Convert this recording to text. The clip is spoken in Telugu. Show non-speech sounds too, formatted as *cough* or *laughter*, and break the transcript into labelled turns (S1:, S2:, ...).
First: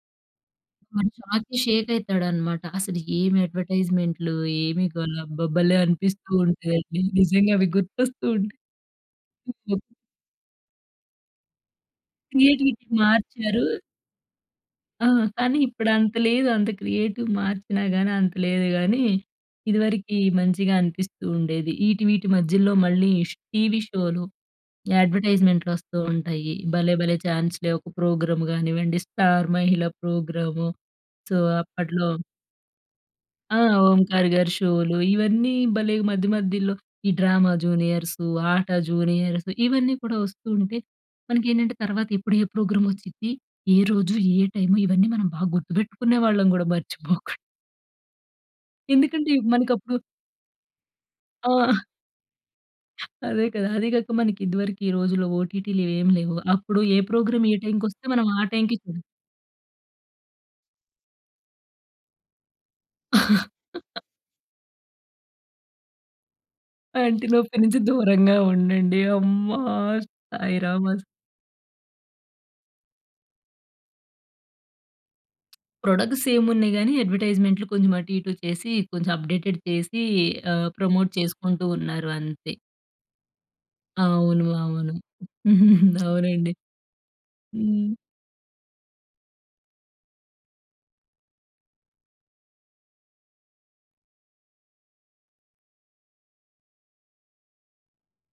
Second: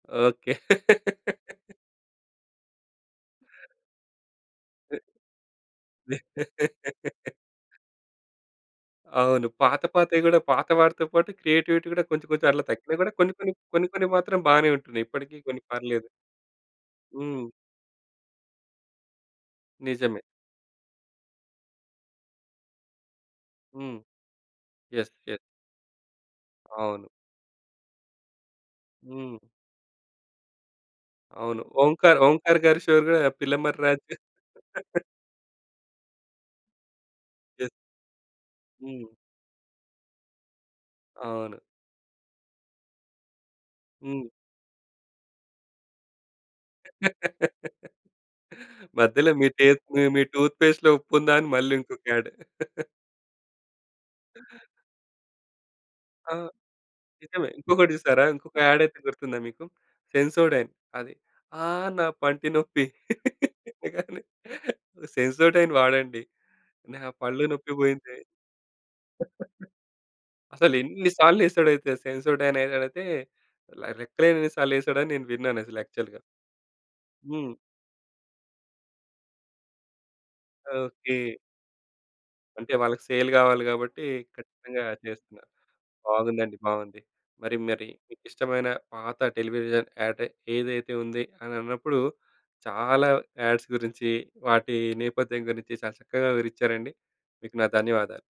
S1: ఓకే.
S2: వాడు షాక్‌కి
S1: *laughs*
S2: షేక్ అయితాడన్నమాట. అసలు ఏమి అడ్వర్టైజ్మెంట్‌లు, ఏమి గల. అబ్బా! భలే అనిపిస్తూ ఉంటదండి. నిజంగా అవి
S1: *laughs*
S2: గుర్తొస్తూ ఉంటాయి.
S1: అవును.
S2: హ్మ్.
S1: పాత పాతవి కూడా పాత వాటితో పాటు క్రియేటివిటీ కూడా కొంచెం కొంచెం అట్లా
S2: క్రియేటివిటీ
S1: తగ్గినా కూడా కొన్ని కొన్ని
S2: మార్చారు
S1: కొన్ని కొన్ని మాత్రం బానే ఉంటున్నాయి.
S2: ఆ!
S1: ఇప్పటికి
S2: కానీ
S1: కొన్ని
S2: ఇప్పుడు
S1: పర్లేదు.
S2: అంత లేదు. అంత క్రియేటివ్
S1: హ్మ్.
S2: మార్చినా కానీ అంత లేదు కానీ, ఇదివరకి
S1: నిజమే.
S2: మంచిగా అనిపిస్తూ ఉండేది. ఈటీ వీటి మధ్యలో మళ్ళీ ష్ టీవీ
S1: హ్మ్.
S2: షోలు
S1: యెస్. యెస్.
S2: అడ్వర్టైజ్మెంట్‌లు వస్తూ ఉంటాయి. 'భలే
S1: అవును.
S2: భలే ఛాన్స్ లే!' ఒక ప్రోగ్రామ్ కానివ్వండి,
S1: హ్మ్.
S2: 'స్టార్ మహిళా' ప్రోగ్రాము. సో,
S1: అవును.
S2: అప్పట్లో
S1: ఓంకార్, ఓంకార్‌గారి షో కూడా
S2: ఆ!
S1: పిల్లమర్రి రాజు.
S2: ఓంకార్ గారి షోలు.
S1: *laughs*
S2: ఇవన్నీ భలే మధ్య మధ్యలో ఈ 'డ్రామ
S1: యస్.
S2: జూనియర్స్', 'ఆట
S1: హ్మ్.
S2: జూనియర్స్' ఇవన్నీ కూడా వస్తూ ఉంటే
S1: అవును.
S2: మనకేంటంటే తరువాత ఎప్పుడు ఏ ప్రోగ్రామ్ వచ్చిద్ది? ఏ రోజు?
S1: హ్మ్.
S2: ఏ టైమ్? ఇవన్నీ మనం బాగా గుర్తుపెట్టుకునే వాళ్ళం కూడా మర్చిపోకు
S1: మధ్యలో
S2: ఎందుకంటే
S1: మీ టె
S2: మనకప్పుడు
S1: మి మీ టూత్‌పేస్ట్‌లో ఉప్పుందా? అని మళ్ళీ
S2: ఆ!
S1: ఇంకొక యాడ్.
S2: అదే కదా! అది కాక మనకి ఇదివరకు రోజుల్లో ఓటిటి‌లు ఏమి
S1: ఆ!
S2: లేవు. అప్పుడు ఏ ప్రోగ్రామ్
S1: నిజమే.
S2: ఏ టైమ్‌‌కి
S1: ఇంకొకటి
S2: వస్తే
S1: చూసారా?
S2: మనం ఆ
S1: ఇంకొక
S2: టైమ్‌కి
S1: యాడ్ అయితే
S2: చూడ్
S1: గుర్తుందా మీకు? సెన్సోడైన్ అది ఆహ్, నా పంటి నొప్పి
S2: *laughs*
S1: సెన్సోడైన్ వాడండి. నా పళ్ళు
S2: పంటినొప్పి
S1: నొప్పి
S2: నుంచి
S1: పోయింది.
S2: దూరంగా ఉండండి. అమ్మ!
S1: అసలు
S2: సాయిరామ్ అస్
S1: ఎన్ని సార్లు ఎసాడొ అయితే సెన్సోడైన్ యాడ్ అయితే రెక్కలేని ఎన్ని సార్లు వేసాడని నేను విన్నానసలు యాక్చువల్‌గా.
S2: ప్రొడక్ట్స్ సేమ్ ఉన్నాయి కానీ
S1: హ్మ్.
S2: అడ్వర్టైజ్మెంట్‌లు కొంచెం అటు ఇటు చేసి కొంచెం అప్డేటెడ్ చేసి ఆహ్, ప్రమోట్
S1: ఓకే.
S2: చేసుకుంటూ ఉన్నారు అంతే.
S1: అంటే వాళ్ళకి సేల్ కావాలి కాబట్టి
S2: అవును.
S1: ఖచ్చితంగా
S2: అవును.
S1: చేస్తున్నారు.
S2: *chuckles* అవునండి.
S1: బాగుందండి. బావుంది. మరి మరి
S2: హ్మ్.
S1: మీకిష్టమైన పాత టెలివిజన్ యాడ్ ఏదైతే ఉంది అనన్నప్పుడు చాలా యాడ్స్ గురించి వాటి నేపథ్యం గురించి చాలా చక్కగా వివరిచారండి. మీకు నా ధన్యవాదాలు.